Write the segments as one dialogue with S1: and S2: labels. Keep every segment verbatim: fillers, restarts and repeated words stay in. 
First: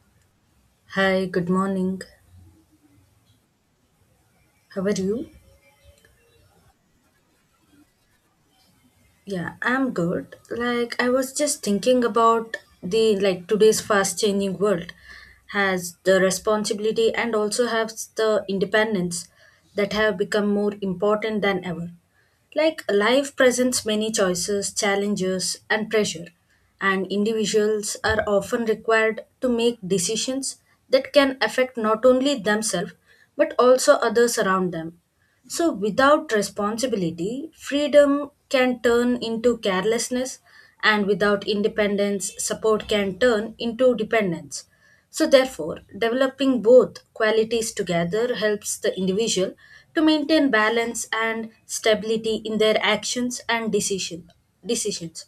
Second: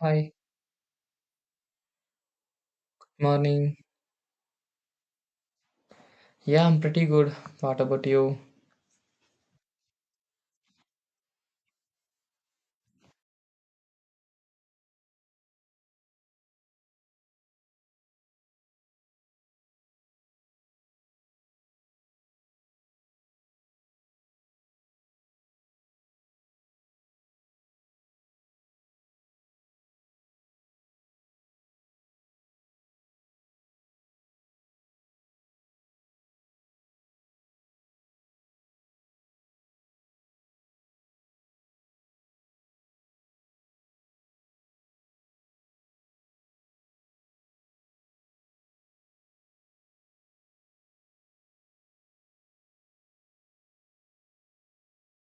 S1: Hi,
S2: Hi, good morning.
S1: morning.
S2: How are you?
S1: Yeah, I'm pretty good. What about you?
S2: Yeah, I'm good. Like I was just thinking about the like today's fast changing world has the responsibility and also has the independence that have become more important than ever. Like life presents many choices, challenges, and pressure, and individuals are often required to make decisions that can affect not only themselves but also others around them. So, without responsibility, freedom can turn into carelessness, and without independence, support can turn into dependence. So, therefore, developing both qualities together helps the individual to maintain balance and stability in their actions and decision, decisions.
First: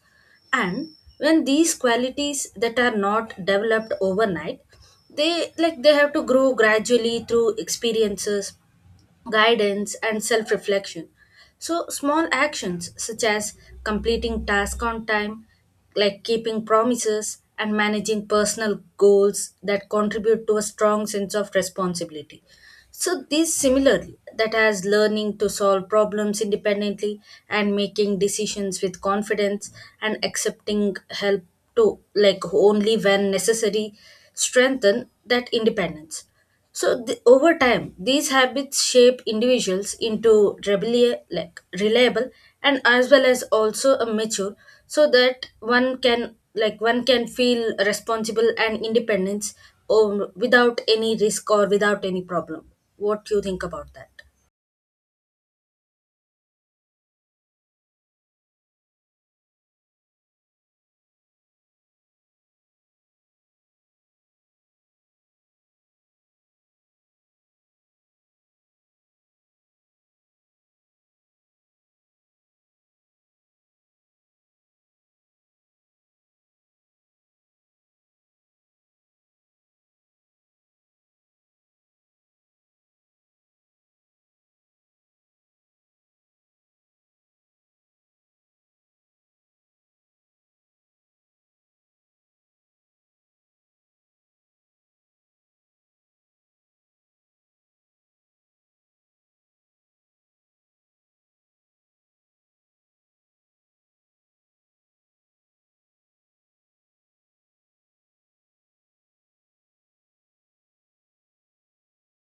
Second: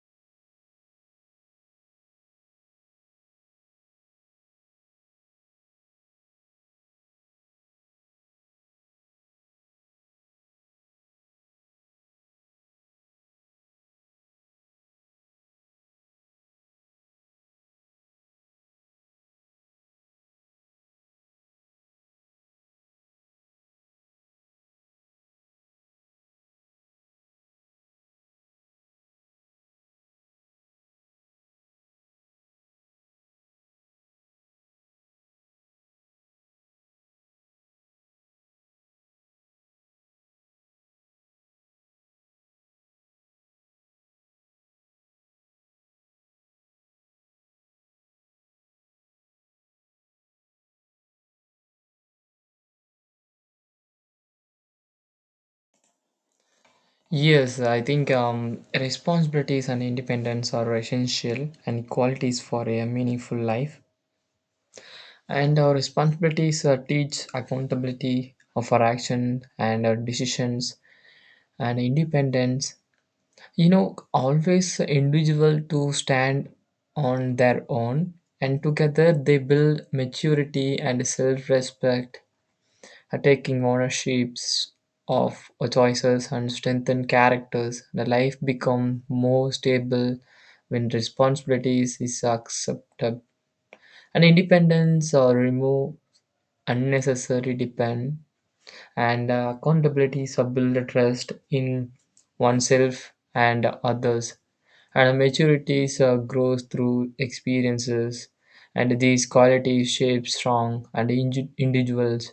S2: And when these qualities that are not developed overnight, they like they have to grow gradually through experiences guidance, and self reflection. So, small actions such as completing tasks on time, like keeping promises, and managing personal goals that contribute to a strong sense of responsibility. So, this similarly, that has learning to solve problems independently and making decisions with confidence and accepting help to like only when necessary strengthen that independence. So the, over time, these habits shape individuals into rebellious, like reliable, and as well as also a mature, so that one can like one can feel responsible and independence, um, without any risk or without any problem. What do you think about that?
S1: Yes, I think um, responsibilities and independence are essential and qualities for a meaningful life. And our responsibilities uh, teach accountability of our action and our decisions and independence. You know, always individual to stand on their own, and together they build maturity and self-respect taking ownerships of choices and strengthen characters. The life becomes more stable when responsibilities is accepted. And independence or remove unnecessary depend and uh, accountability so build a trust in oneself and others. And maturity so grows through experiences and these qualities shape strong and indi- individuals.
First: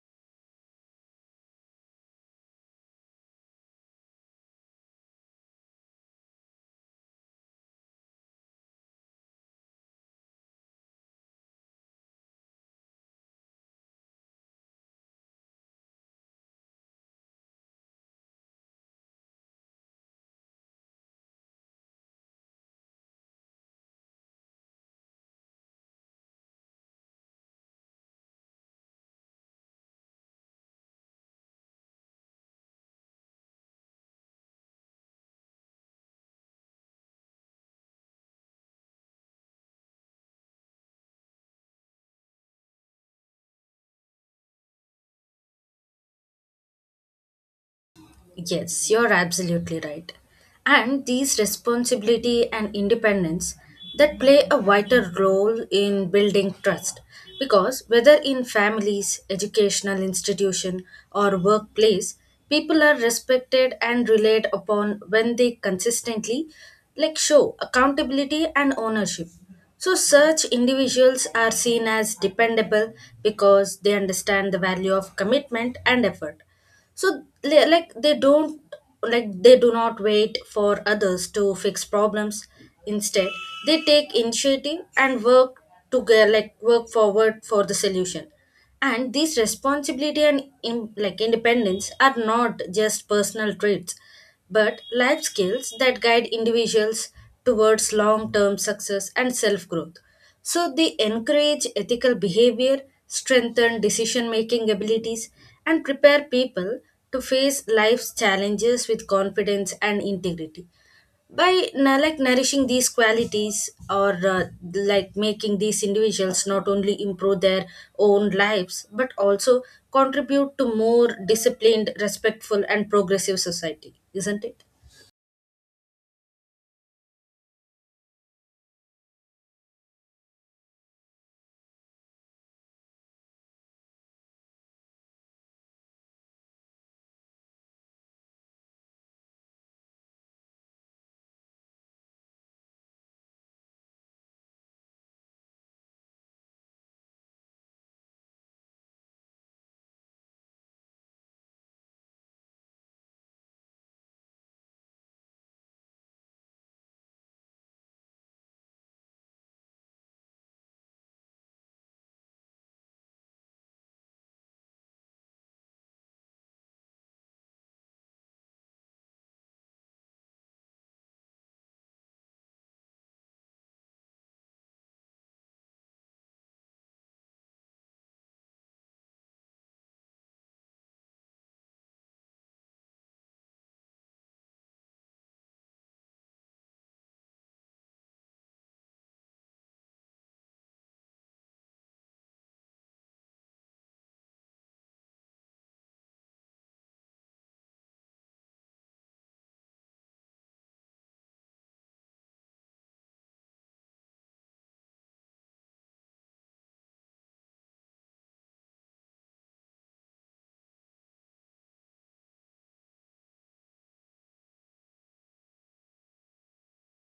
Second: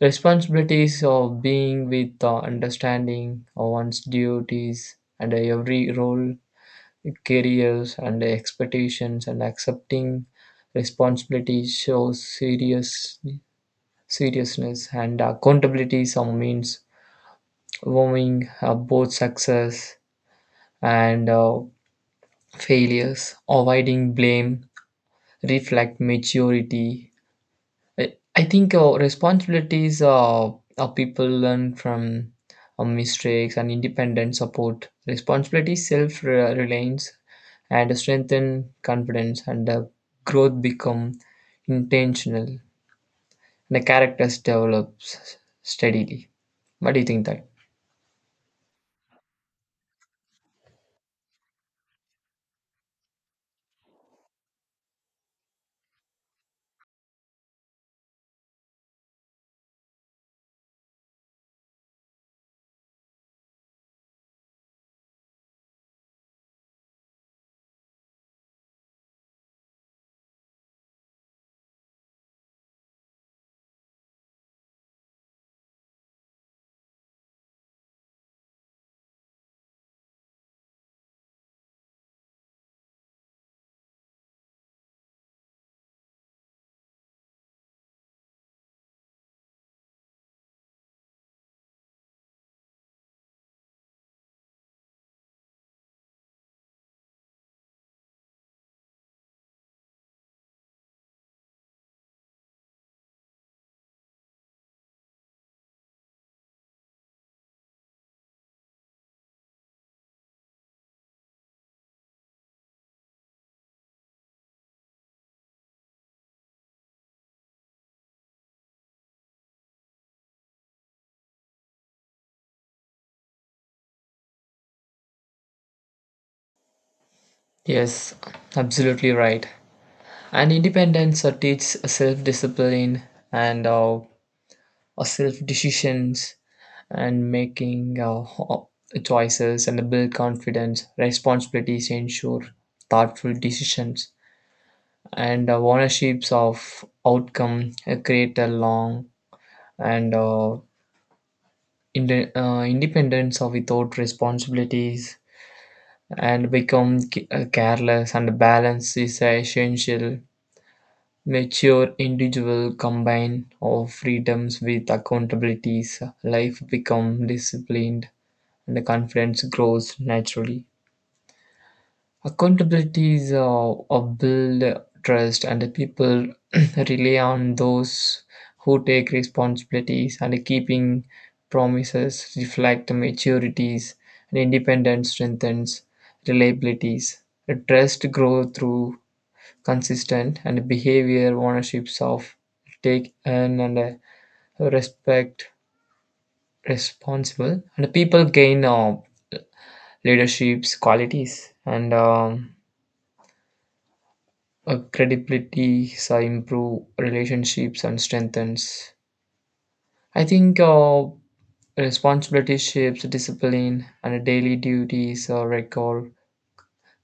S1: Responsibilities of being with uh, understanding of one's duties and every role, careers, and expectations, and accepting responsibility shows serious seriousness and accountability. Some means owning uh, both success and uh, failures, avoiding blame, reflect maturity. I I think uh, responsibilities uh, uh, people learn from uh, mistakes and independent support. Responsibility, self reliance, and strengthen confidence, and uh, growth become intentional. The characters develops steadily. What do you think that?
S2: Yes, you're absolutely right. And these responsibility and independence that play a vital role in building trust because whether in families, educational institution or workplace, people are respected and relied upon when they consistently like show accountability and ownership. So, such individuals are seen as dependable because they understand the value of commitment and effort so li- like they don't like they do not wait for others to fix problems instead they take initiative and work together like work forward for the solution. And these responsibility and in, like independence are not just personal traits but life skills that guide individuals towards long term success and self growth. So they encourage ethical behavior, strengthen decision making abilities, and prepare people to face life's challenges with confidence and integrity by na- like nourishing these qualities or uh, like making these individuals not only improve their own lives but also contribute to more disciplined respectful and progressive society, isn't it?
S1: Yes, absolutely right. And independence uh, teaches self discipline and uh, self decisions and making uh, ho- choices and build confidence. Responsibilities ensure thoughtful decisions and uh, ownerships of outcome uh, create a long and uh, inde- uh, independence of without responsibilities and become ca- uh, careless and balance is essential. Mature individual combine of freedoms with accountabilities. Life become disciplined and the confidence grows naturally. Accountability is uh, a build trust, and the people rely on those who take responsibilities and keeping promises reflect the maturities and independence strengthens reliabilities. The trust grow through consistent and behavior ownerships of take and, and uh, respect responsible and people gain uh, leadership's qualities and um, uh, credibility so improve relationships and strengthens. I think uh, responsibility shapes discipline and daily duties uh, record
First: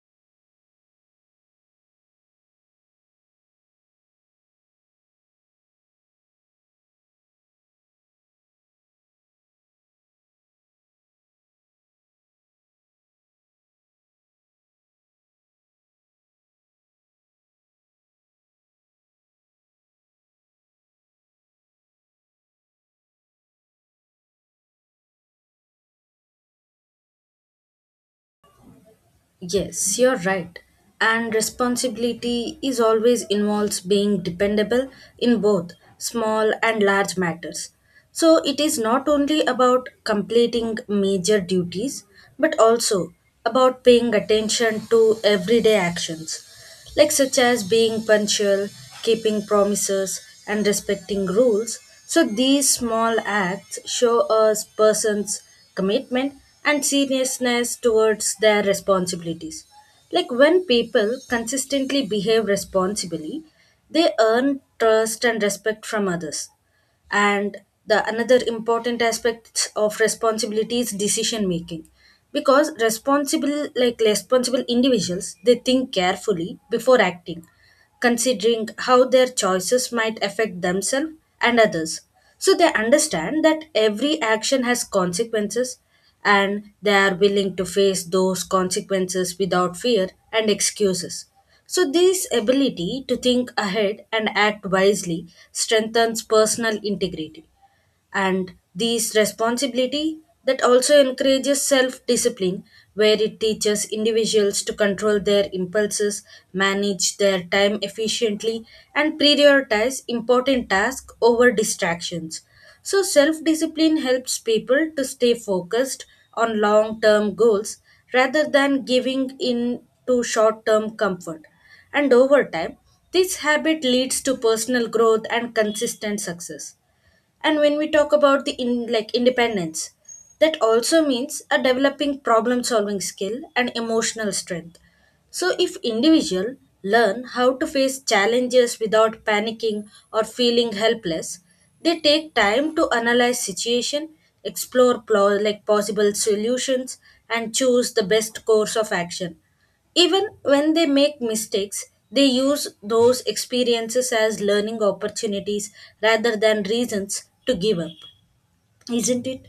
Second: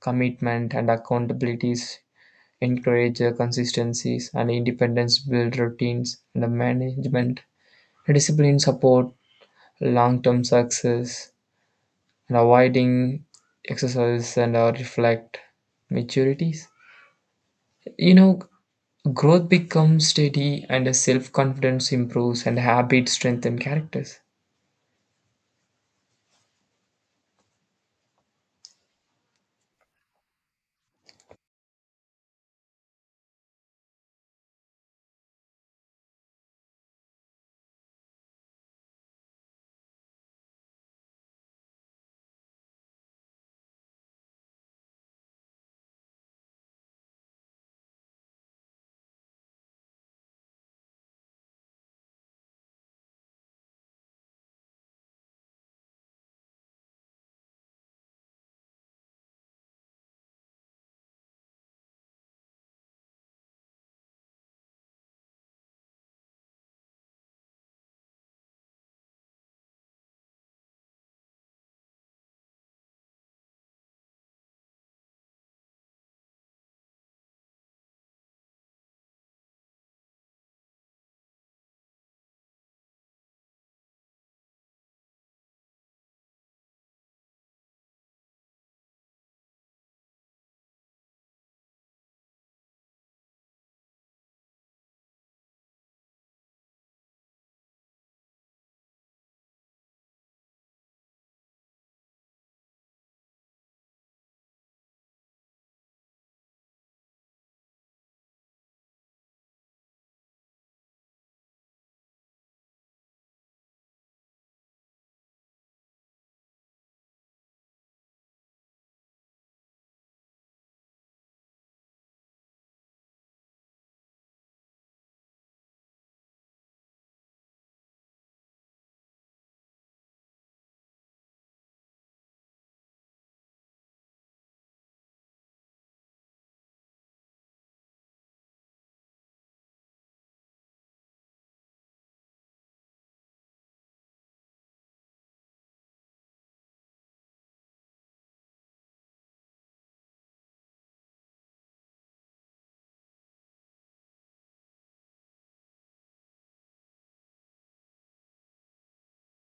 S1: commitment and accountabilities encourage uh, consistencies and independence build routines and the management discipline support long-term success and avoiding exercise and uh, reflect maturities, you know. Growth becomes steady and self confidence improves and habits strengthen characters.
S2: Yes, you're right. And responsibility is always involves being dependable in both small and large matters. So it is not only about completing major duties, but also about paying attention to everyday actions like such as being punctual, keeping promises, and respecting rules. So these small acts show a person's commitment and seriousness towards their responsibilities. Like when people consistently behave responsibly, they earn trust and respect from others. And the another important aspect of responsibility is decision making because responsible like responsible individuals they think carefully before acting, considering how their choices might affect themselves and others. So they understand that every action has consequences and they are willing to face those consequences without fear and excuses. So, this ability to think ahead and act wisely strengthens personal integrity. And these responsibility that also encourages self-discipline where it teaches individuals to control their impulses, manage their time efficiently, and prioritize important tasks over distractions. So self-discipline helps people to stay focused on long-term goals rather than giving in to short-term comfort. And over time this habit leads to personal growth and consistent success. And when we talk about the in, like independence, that also means a developing problem solving skill and emotional strength. So if individual learn how to face challenges without panicking or feeling helpless, they take time to analyze situation, explore plo- like possible solutions and choose the best course of action. Even when they make mistakes, they use those experiences as learning opportunities rather than reasons to give up, isn't it?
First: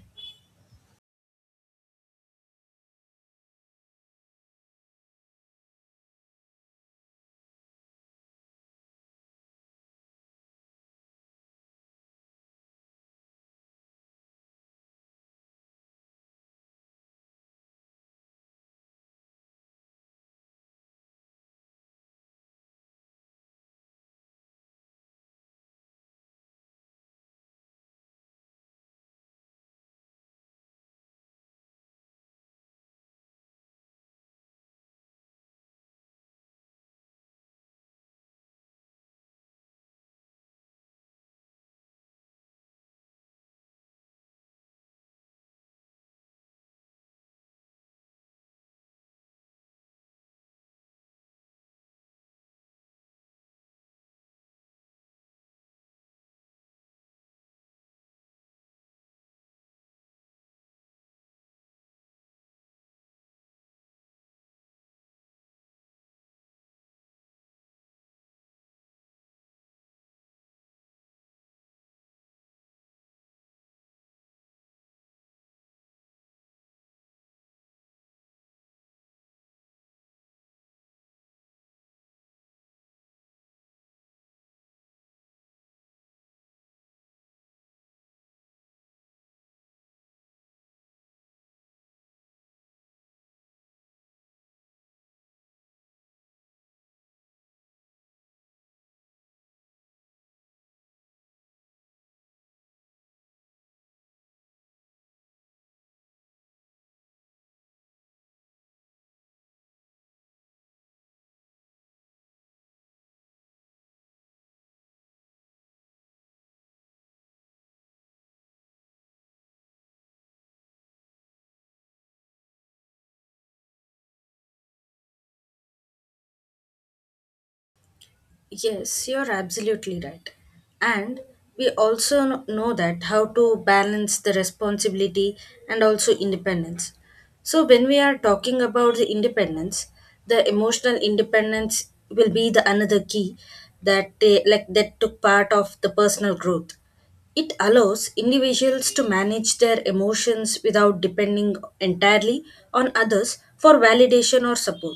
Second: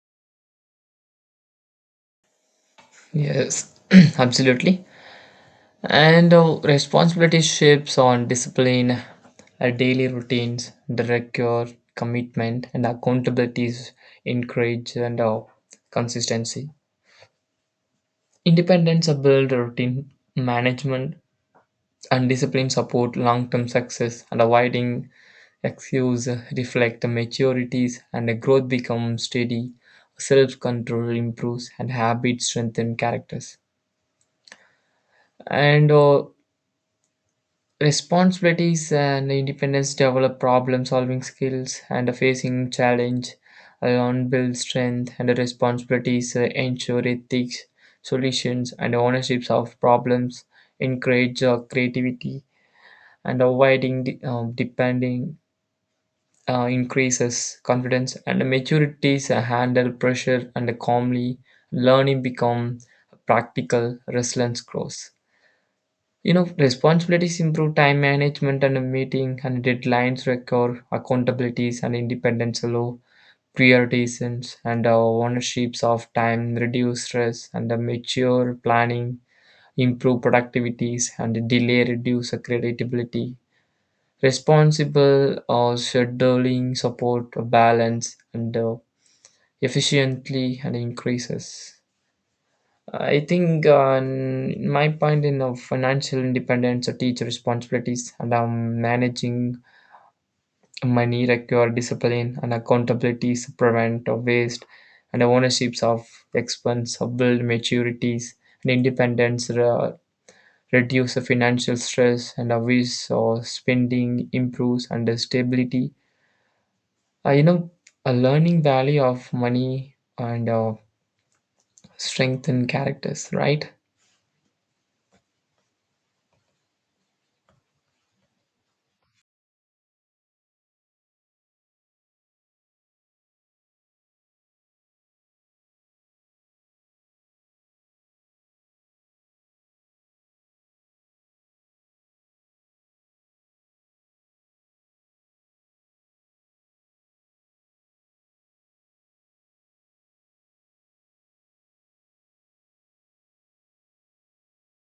S1: Yes, absolutely. And uh, responsibility shapes on discipline, uh, daily routines, direct your commitment, and accountability is encouraged and uh, consistency. Independence are build routine management and discipline support long-term success and avoiding excuse reflect maturities and growth becomes steady, self-control improves and habits strengthen characters. And uh, responsibilities and independence develop problem-solving skills and facing challenge alone build strength and responsibilities uh, ensure ethics, solutions and ownerships of problems, encourage uh, creativity and avoiding de- um, depending uh, increases confidence and maturities uh, handle pressure and calmly learning become practical resilience grows, you know. Responsibilities improve time management and uh, meeting and deadlines record accountabilities and independence allow prioritizations and uh, ownerships of time reduce stress and uh, mature planning improve productivities and delay reduce uh, creativity. Responsible uh, scheduling support a balance and uh, efficiently and increases. I think uh, n- my point in uh, financial independence, uh, teacher responsibilities, and um, managing money require discipline and accountabilities, prevent uh, waste, and ownerships of expense, uh, build maturities and independence, uh, reduce the financial stress, and obvious uh, spending improves and uh, stability. Uh, you know, a learning value of money and uh, strength characters, right?
S2: Yes, you're absolutely right. And we also kn- know that how to balance the responsibility and also independence. So, when we are talking about the independence, the emotional independence will be the another key that they, like that took part of the personal growth. It allows individuals to manage their emotions without depending entirely on others for validation or support.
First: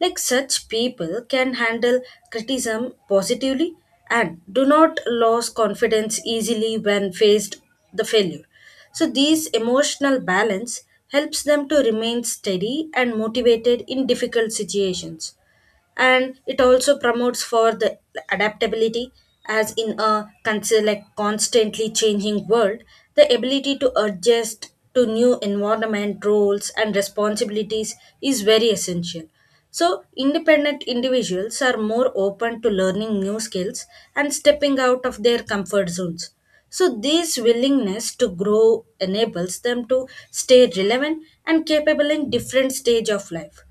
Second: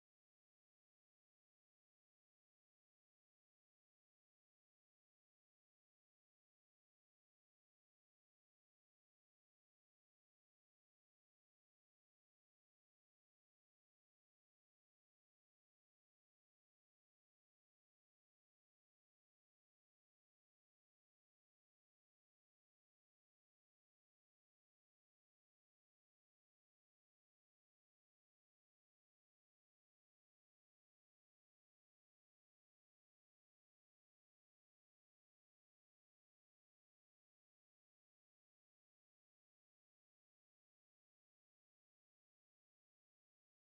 S2: Like such people can handle criticism positively and do not lose confidence easily when faced the failure. So these emotional balance helps them to remain steady and motivated in difficult situations. And it also promotes for the adaptability as in a consi- like constantly changing world the ability to adjust to new environment roles and responsibilities is very essential. So independent individuals are more open to learning new skills and stepping out of their comfort zones. So this willingness to grow enables them to stay relevant and capable in different stage of life.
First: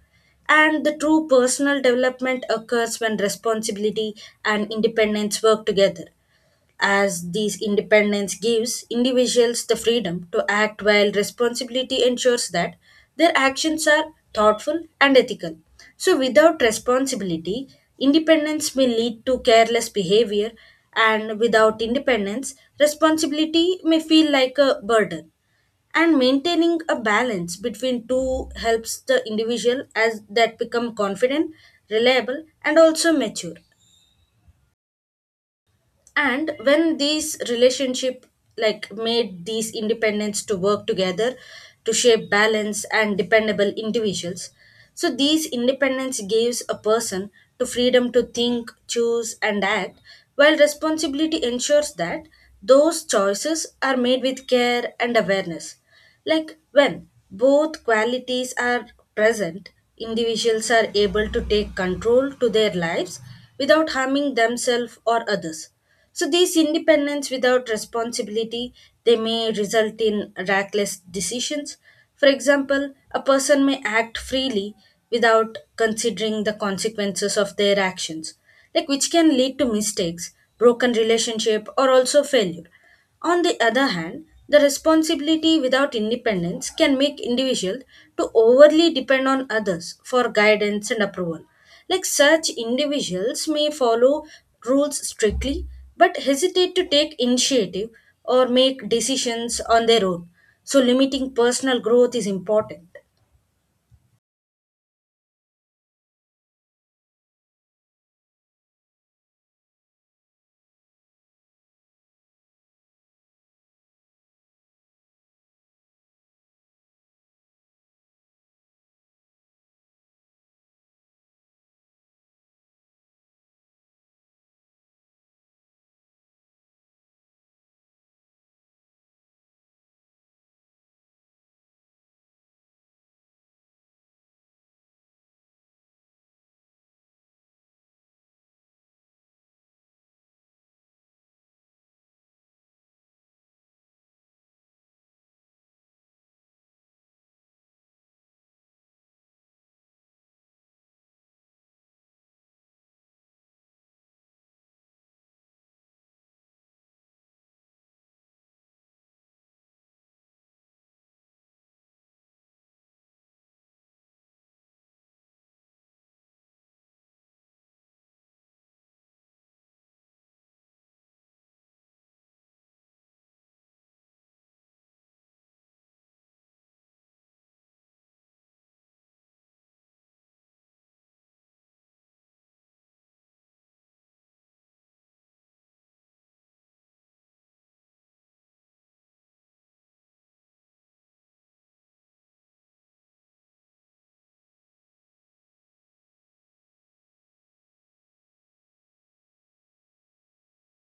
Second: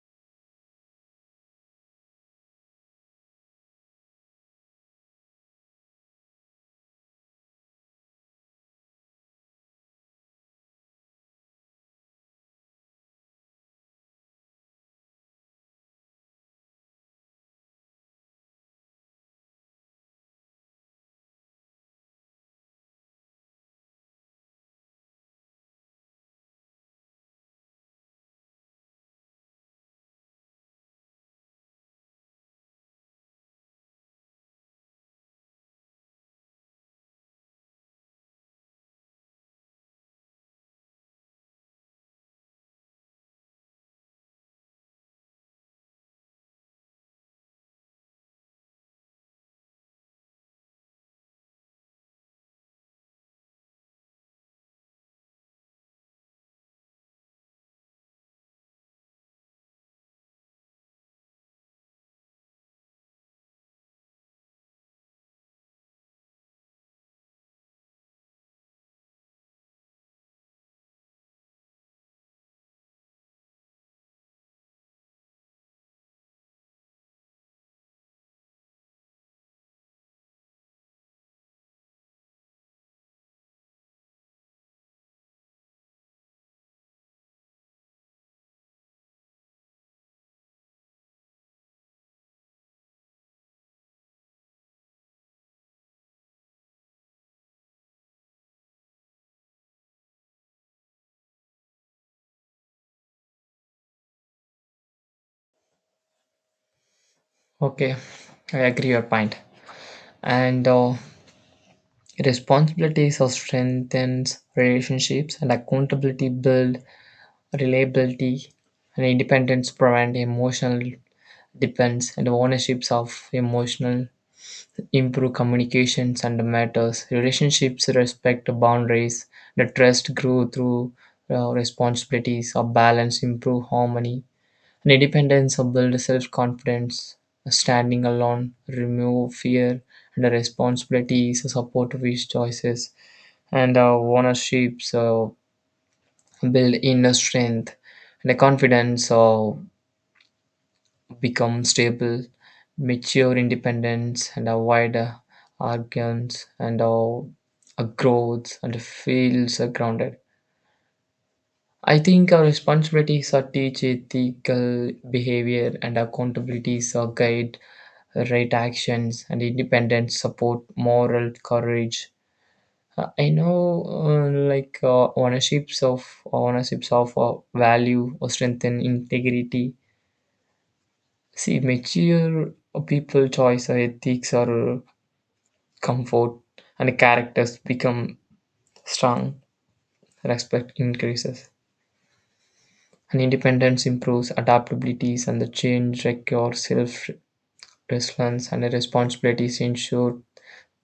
S2: And the true personal development occurs when responsibility and independence work together, as these independence gives individuals the freedom to act while responsibility ensures that their actions are thoughtful and ethical. So, without responsibility, independence may lead to careless behavior, and without independence, responsibility may feel like a burden. And maintaining a balance between two helps the individual as that become confident, reliable and also mature. And when these relationship like made these independents to work together to shape balance and dependable individuals, so these independence gives a person to freedom to think, choose and act while responsibility ensures that those choices are made with care and awareness. Like when both qualities are present, individuals are able to take control to their lives without harming themselves or others. So this independence without responsibility they may result in reckless decisions. For example, a person may act freely without considering the consequences of their actions, like which can lead to mistakes, broken relationship or also failure. On the other hand, the responsibility without independence can make individuals to overly depend on others for guidance and approval. Like such individuals may follow rules strictly but hesitate to take initiative or make decisions on their own. So limiting personal growth is important.
S1: Okay, I agree your point. And uh, responsibilities of strengthens relationships and accountability build reliability and independence prevent emotional dependence and ownerships of emotional improve communications and matters. Relationships respect boundaries. The trust grew through uh, responsibilities or balance improve harmony. And independence builds self confidence. Standing alone remove fear and the responsibility, so support these choices. And uh, ownership so build inner strength. And the confidence so become stable, mature independence, and avoid uh, arrogance and uh, a growth and feels uh, grounded. I think our responsibilities are teach ethical behavior and accountabilities are guide right actions and independent support moral courage. Uh, I know, uh, like uh, ownerships of ownerships of uh, value or strengthen integrity, see mature people choice or ethics or comfort and characters become strong, respect increases and independence improves adaptabilities and the change requires self resilience and the responsibilities ensure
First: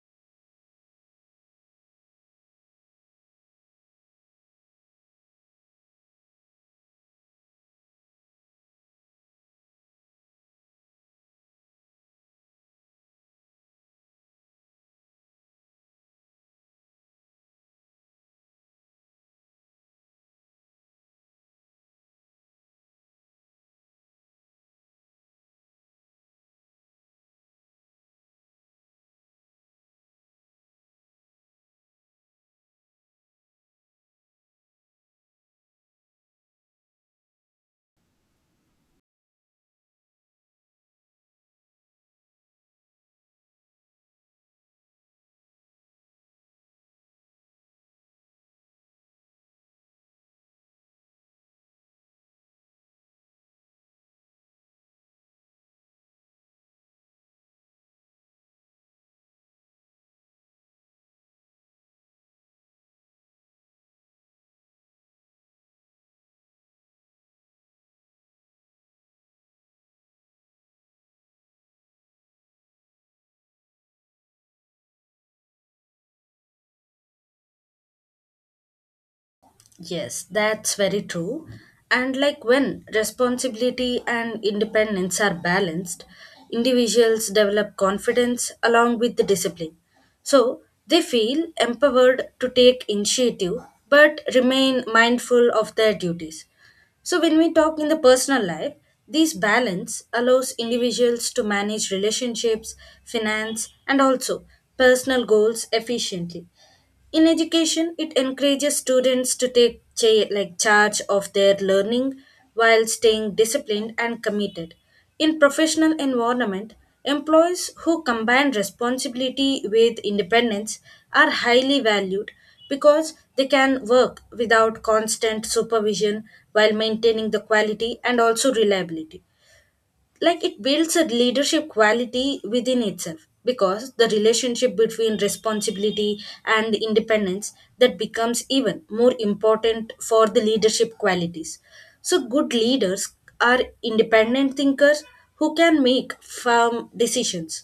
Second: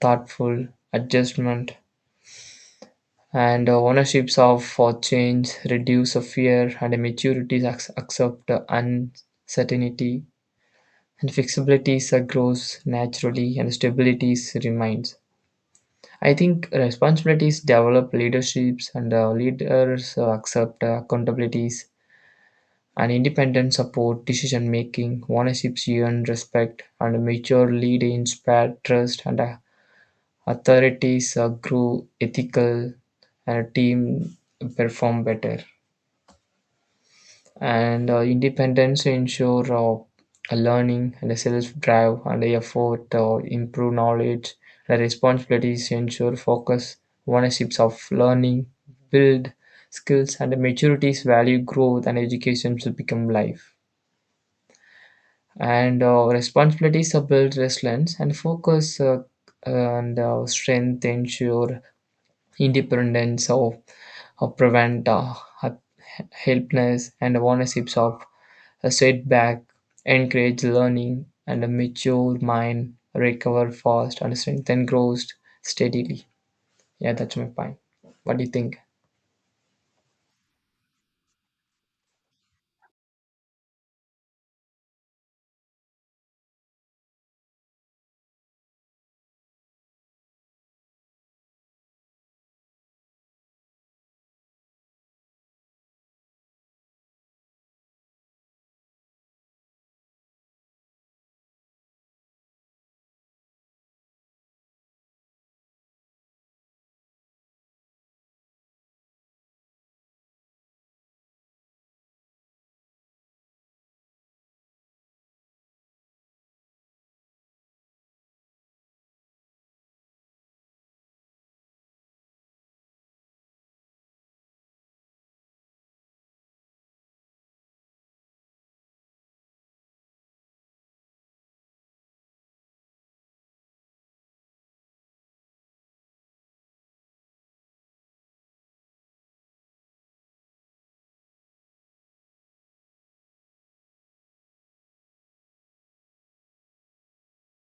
S1: thoughtful adjustment and uh, ownerships of for change reduce a fear and a maturity ac- accept the uncertainty and flexibilities uh, grows naturally and stabilities remains. I think responsibilities develop leaderships and uh, leaders uh, accept uh, accountabilities and independent support decision making ownerships earn respect and a mature lead inspire trust and uh, authorities uh, grow ethical and a team perform better and uh, independence ensure uh, a learning and a self-drive and a effort uh, improve knowledge and responsibilities ensure focus ownerships of learning build skills and maturities value growth and education to become life and uh, responsibilities are build resilience and focus uh, and uh, strength ensure independence of, of prevent uh, helplessness and awareness of a setback, encourage learning, and a mature mind recover fast and strengthen grows steadily. Yeah, that's my point. What do you think?
S2: Yes, that's very true. And like when responsibility and independence are balanced, individuals develop confidence along with the discipline. So they feel empowered to take initiative but remain mindful of their duties. So, when we talk in the personal life, this balance allows individuals to manage relationships, finance, and also personal goals efficiently. In education, it encourages students to take cha- like charge of their learning while staying disciplined and committed. In professional environment, employees who combine responsibility with independence are highly valued because they can work without constant supervision while maintaining the quality and also reliability. Like it builds a leadership quality within itself because the relationship between responsibility and independence that becomes even more important for the leadership qualities. So good leaders are independent thinkers who can make firm decisions,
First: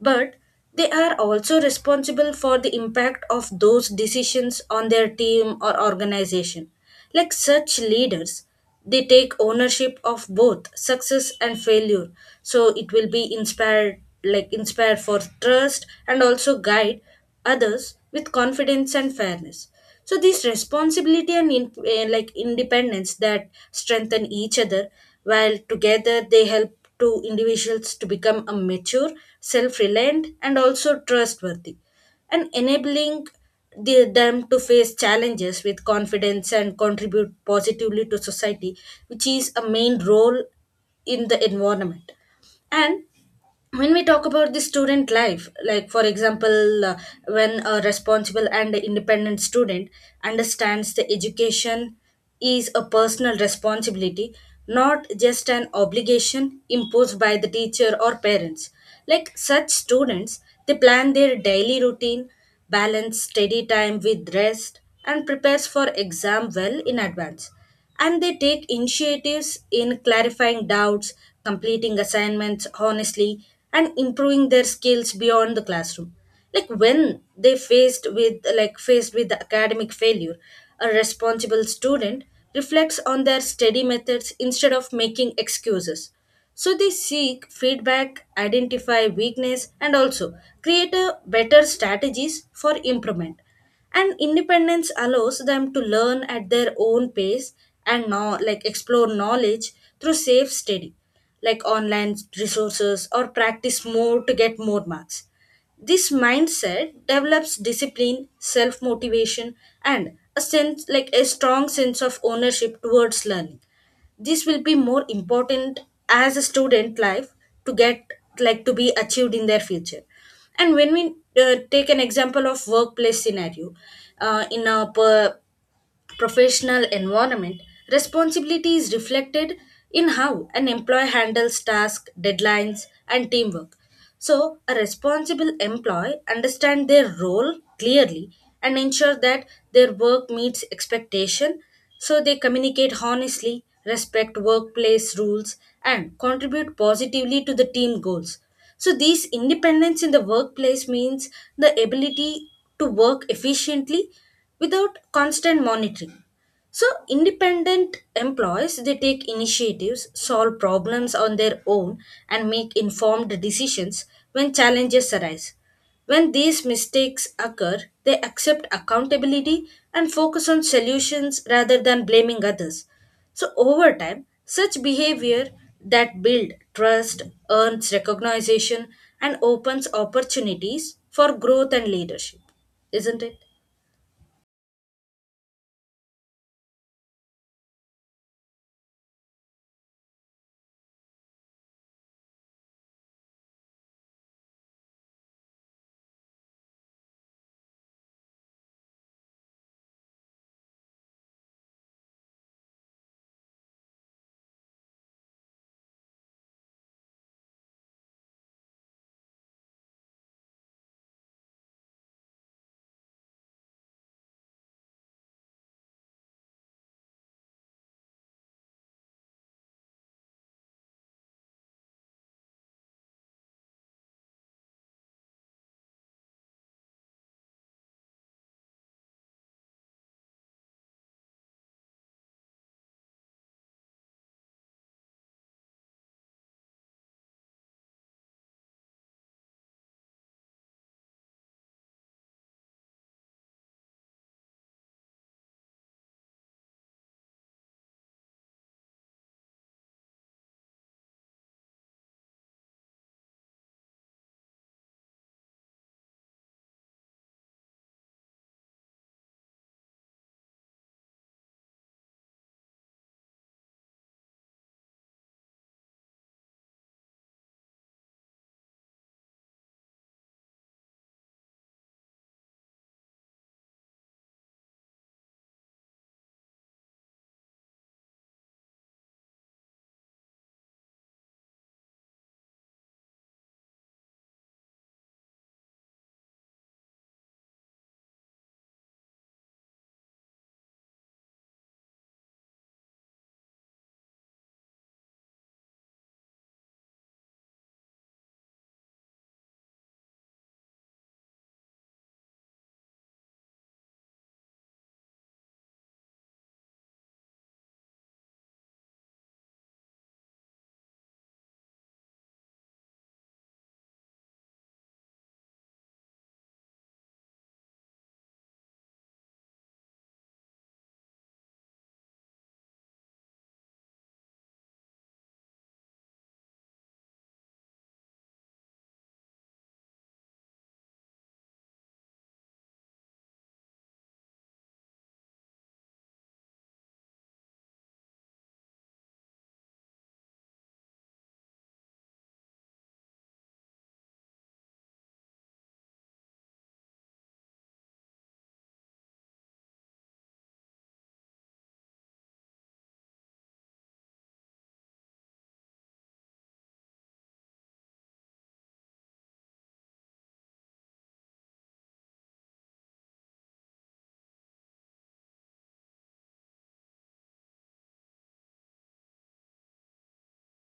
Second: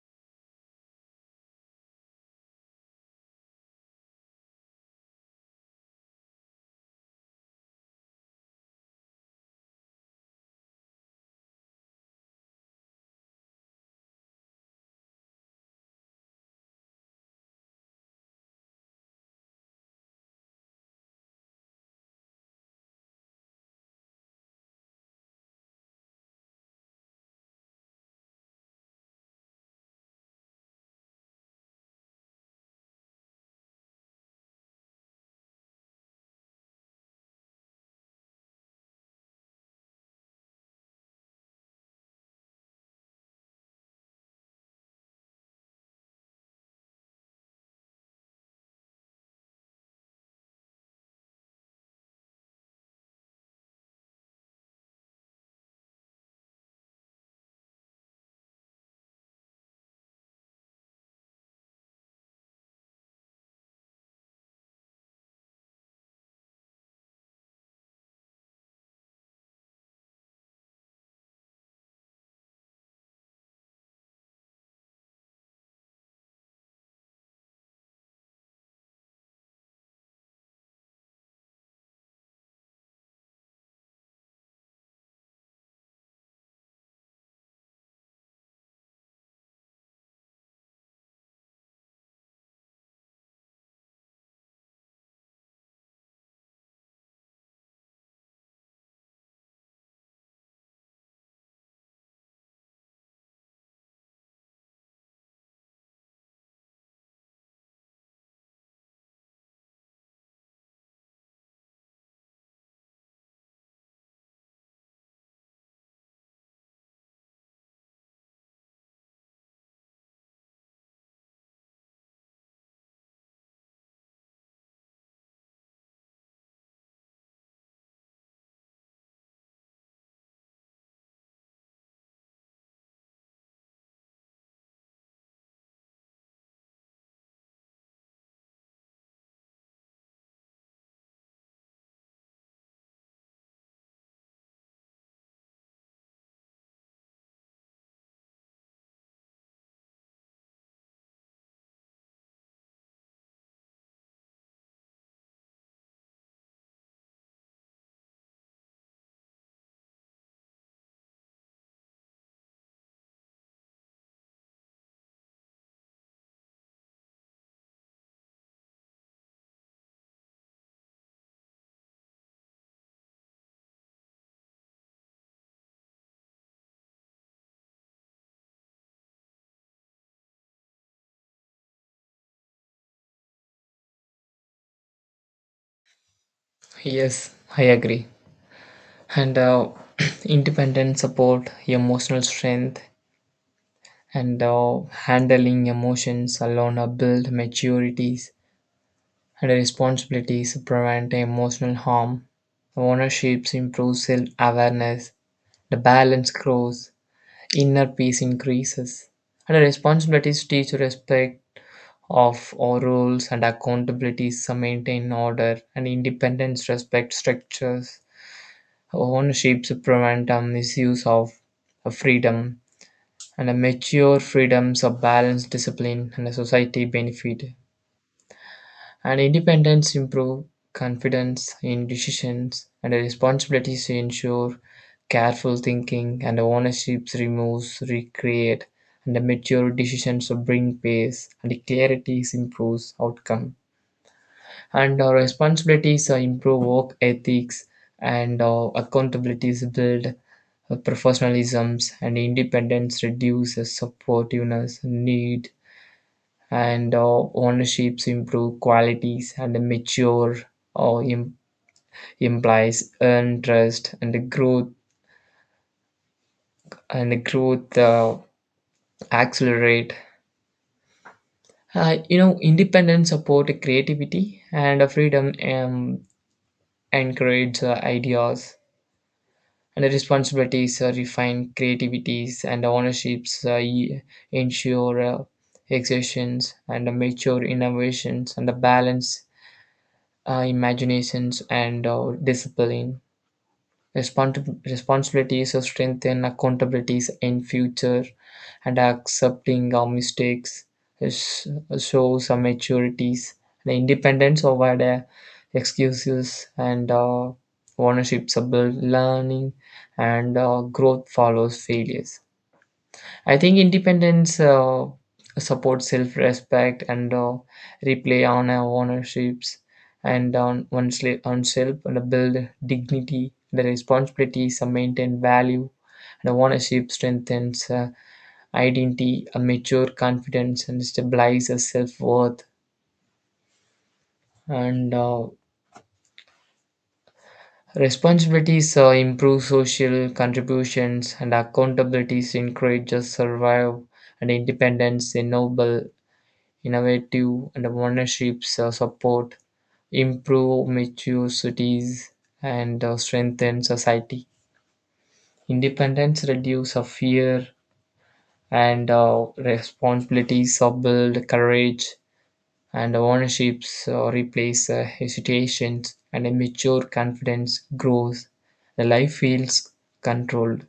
S2: but they are also responsible for the impact of those decisions on their team or organization. Like such leaders, they take ownership of both success and failure. So it will be inspired, like inspired for trust and also guide others with confidence and fairness. So this responsibility and in, eh, like independence that strengthen each other while together they help to individuals to become a mature, self-reliant and also trustworthy and enabling the, them to face challenges with confidence and contribute positively to society which is a main role in the environment. And when we talk about the student life, like for example, uh, when a responsible and independent student understands the education is a personal responsibility not just an obligation imposed by the teacher or parents. Like such students they plan their daily routine, balance study time with rest, and prepares for exam well in advance. And they take initiatives in clarifying doubts, completing assignments honestly, and improving their skills beyond the classroom. Like when they faced with like faced with the academic failure, a responsible student reflects on their study methods instead of making excuses. So they seek feedback, identify weakness, and also create a better strategies for improvement. And independence allows them to learn at their own pace and now like explore knowledge through safe study, like online resources or practice more to get more marks. This mindset develops discipline, self motivation, and a sense like a strong sense of ownership towards learning. This will be more important as a student life to get like to be achieved in their future. And when we uh, take an example of workplace scenario, uh, in a per- professional environment responsibility is reflected in how an employee handles tasks, deadlines and teamwork. So, a responsible employee understand their role clearly and ensure that their work meets expectation. So they communicate honestly, respect workplace rules, and contribute positively to the team goals. So these independence in the workplace means the ability to work efficiently without constant monitoring. So independent employees they take initiatives, solve problems on their own and make informed decisions when challenges arise. When these mistakes occur, they accept accountability and focus on solutions rather than blaming others. So, over time, such behavior that build trust, earns recognition, and opens opportunities for growth and leadership, isn't it?
S1: Yes, I agree. And uh, independent support, emotional strength, and uh, handling emotions alone are build maturities and responsibilities prevent emotional harm. Ownerships improve self awareness, the balance grows, inner peace increases, and the responsibilities teach respect of our rules and accountabilities maintain order and independence respect structures. Ownerships prevent a misuse of freedom and a mature freedoms of balance discipline and a society benefit. And independence improve confidence in decisions and a responsibility to ensure careful thinking and ownership removes, recreate, and the mature decisions bring pace and the clarity improves outcome. And our responsibilities uh, improve work ethics and our accountabilities build uh, professionalisms and independence reduces supportiveness need and uh, ownerships improve qualities and mature or im- implies earn trust and the growth and the growth uh, accelerate. Uh, you know, independence support creativity and uh, freedom um, encourage uh, ideas and the responsibilities uh, refine creativities and ownerships uh, e- ensure uh, exertions and uh, mature innovations and the balance uh, imaginations and uh, discipline. Respons- responsibilities to strengthen accountabilities in future and accepting our mistakes is- shows our maturities and independence over the excuses and uh, ownership build learning and uh, growth follows failures. I think independence uh, supports self respect and uh, replay on our ownerships and on one's, li- one's self and build dignity. The responsibilities are maintain value and ownership strengthens uh, identity, a mature confidence, and stabilizes self worth. And uh, responsibilities uh, improve social contributions and accountabilities encourages survive and independence enable innovative and ownerships uh, support, improve mature cities, and uh, strengthen society. Independence reduce uh, fear and uh, responsibilities, uh, build courage, and ownerships uh, replace uh, hesitations, and a mature confidence grows. The life feels controlled.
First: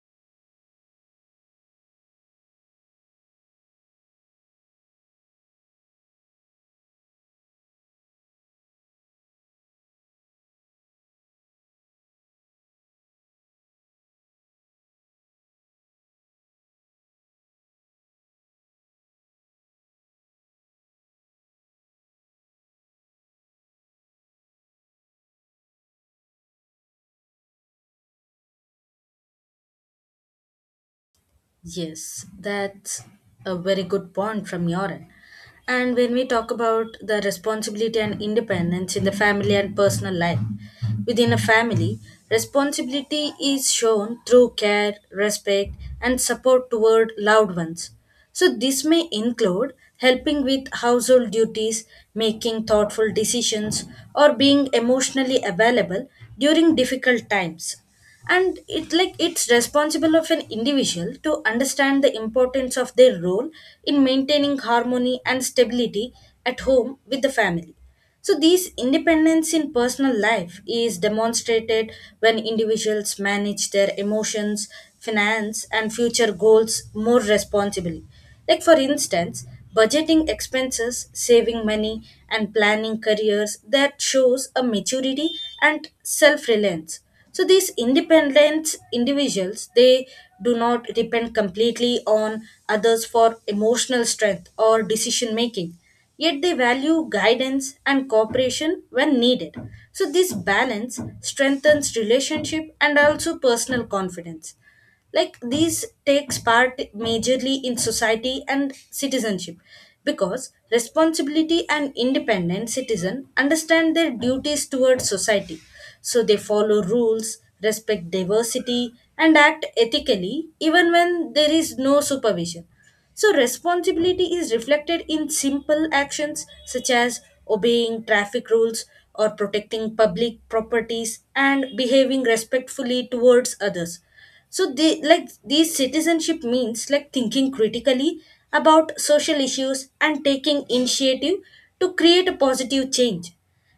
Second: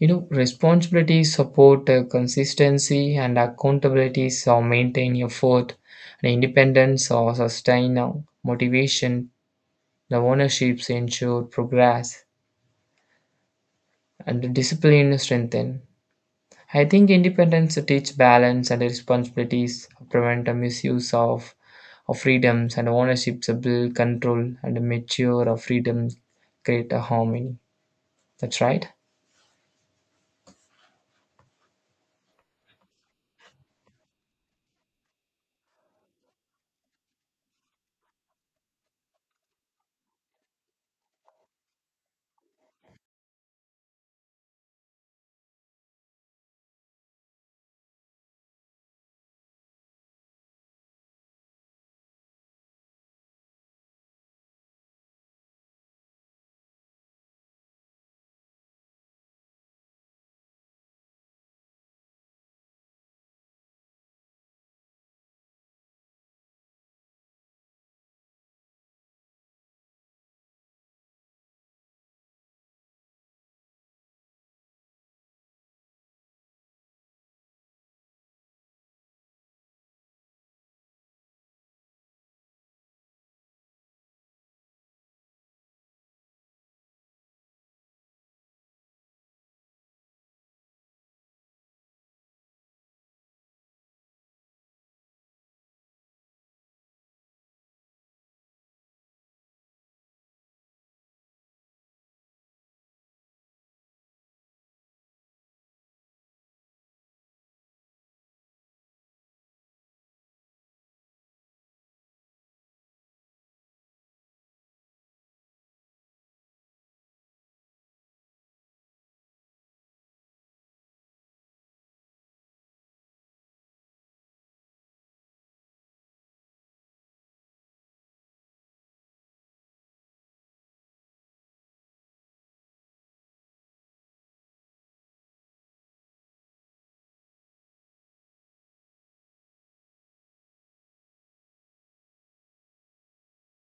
S1: You know, responsibility, support, uh, consistency, and accountability so maintain effort and independence or sustain uh, motivation. The ownerships ensure progress and the discipline strengthen. I think independence teach balance and responsibilities, prevent a misuse of, of freedoms and ownerships, build control and mature of freedom, create a harmony. That's right.
S2: Yes, that's a very good point from your end. And when we talk about the responsibility and independence in the family and personal life, within a family, responsibility is shown through care, respect, and support toward loved ones. So, this may include helping with household duties, making thoughtful decisions, or being emotionally available during difficult times. And it like it's responsible of an individual to understand the importance of their role in maintaining harmony and stability at home with the family. So this independence in personal life is demonstrated when individuals manage their emotions, finance and future goals more responsibly. Like, for instance, budgeting expenses, saving money, and planning careers that shows a maturity and self reliance. So, these independent individuals they do not depend completely on others for emotional strength or decision making, yet they value guidance and cooperation when needed. So, this balance strengthens relationship and also personal confidence. Like these takes part majorly in society and citizenship because responsibility and independent citizen understand their duties towards society. So they follow rules, respect diversity and act ethically even when there is no supervision. So responsibility is reflected in simple actions such as obeying traffic rules or protecting public properties and behaving respectfully towards others. So they like these citizenship means like thinking critically about social issues and taking initiative to create a positive change.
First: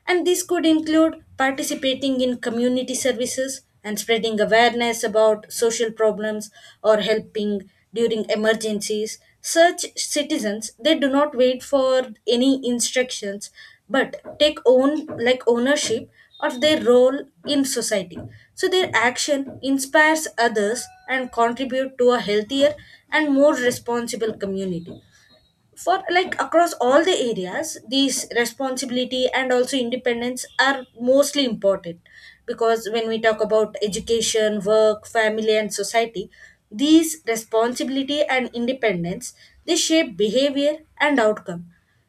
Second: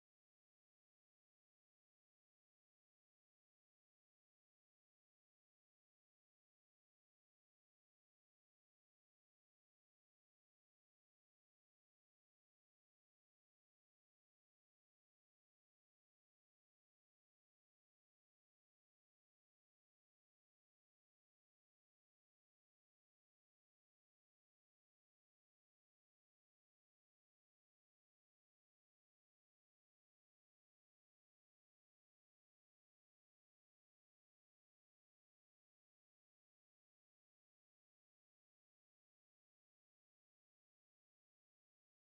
S2: And this could include participating in community services and spreading awareness about social problems or helping during emergencies. Such citizens they do not wait for any instructions but take own like ownership or their role in society. So their action inspires others and contribute to a healthier and more responsible community. For like across all the areas, these responsibility and also independence are mostly important because when we talk about education, work, family and society, these responsibility and independence they shape behavior and outcome.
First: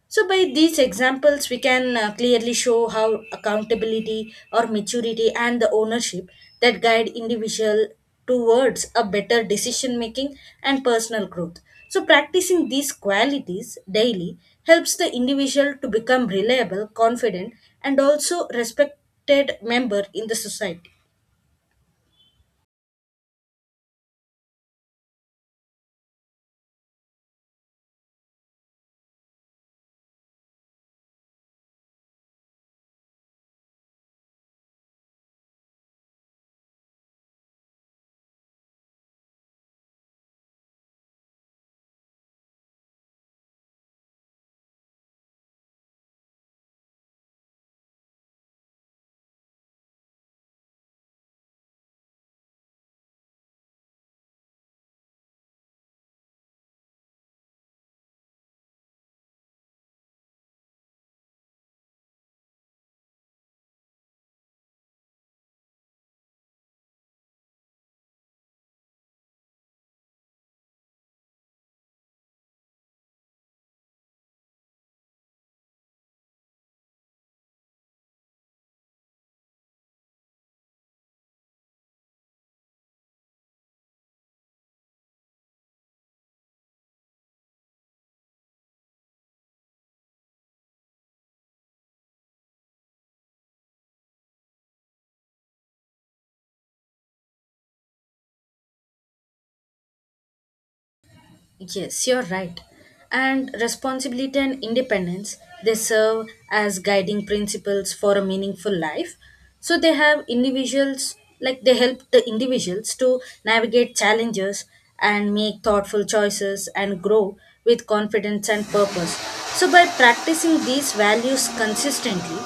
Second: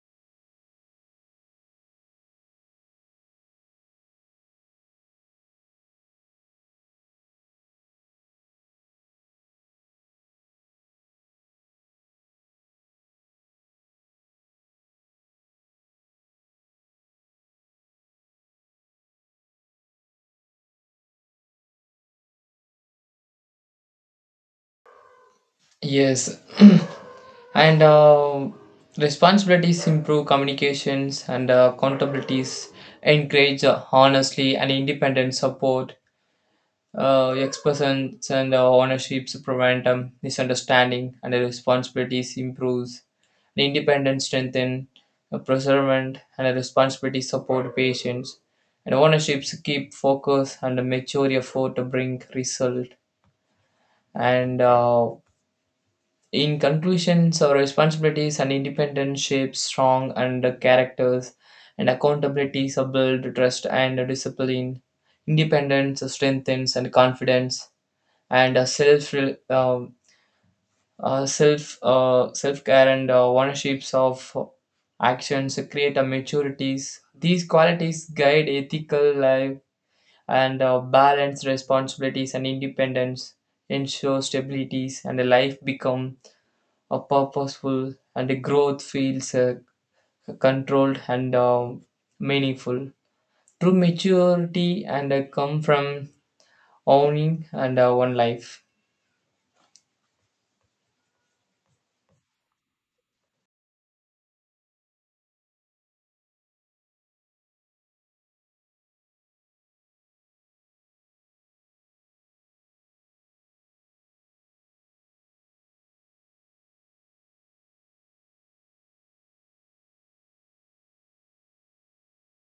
S2: So, by these examples, we can uh, clearly show how accountability or maturity and the ownership that guide individual towards a better decision making and personal growth. So, practicing these qualities daily helps the individual to become reliable, confident, and also respected member in the society.
S1: Yes, and uh, responsibilities improve communications and uh, accountabilities encourage uh, honestly and independent support uh, expressions and uh, ownerships prevent um, misunderstanding and the responsibilities improves the independence strengthen uh, preservant and the responsibility support patients and ownerships keep focus and a mature effort to bring result and uh, in conclusions, our responsibilities and independence shape strong and characters, and accountability, build trust and discipline. Independence strengthens and confidence, and a self um, uh, self uh, self care and uh, ownerships of actions create a maturities. These qualities guide ethical life and uh, balance responsibilities and independence, ensure stabilities, and life become uh, purposeful and the growth feels uh, controlled and uh, meaningful. True maturity and uh, come from owning and uh, one life.
S2: Yes, you're right. And responsibility and independence, they serve as guiding principles for a meaningful life. So they have individuals, like they help the individuals to navigate challenges and make thoughtful choices and grow with confidence and purpose. So by practicing these values consistently,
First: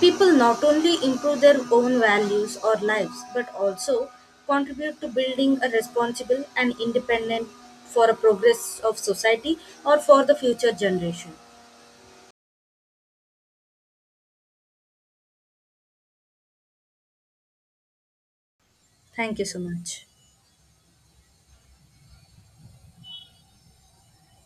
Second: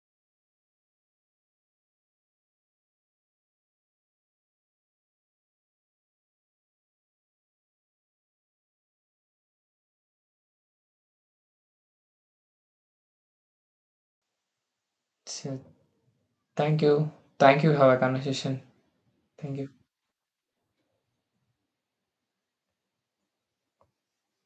S2: people not only improve their own values or lives, but also contribute to building a responsible and independent for a progress of society or for the future generation.
S1: So, thank you. Thank you. Have a conversation.
S2: Thank you so
S1: Thank you.
S2: much.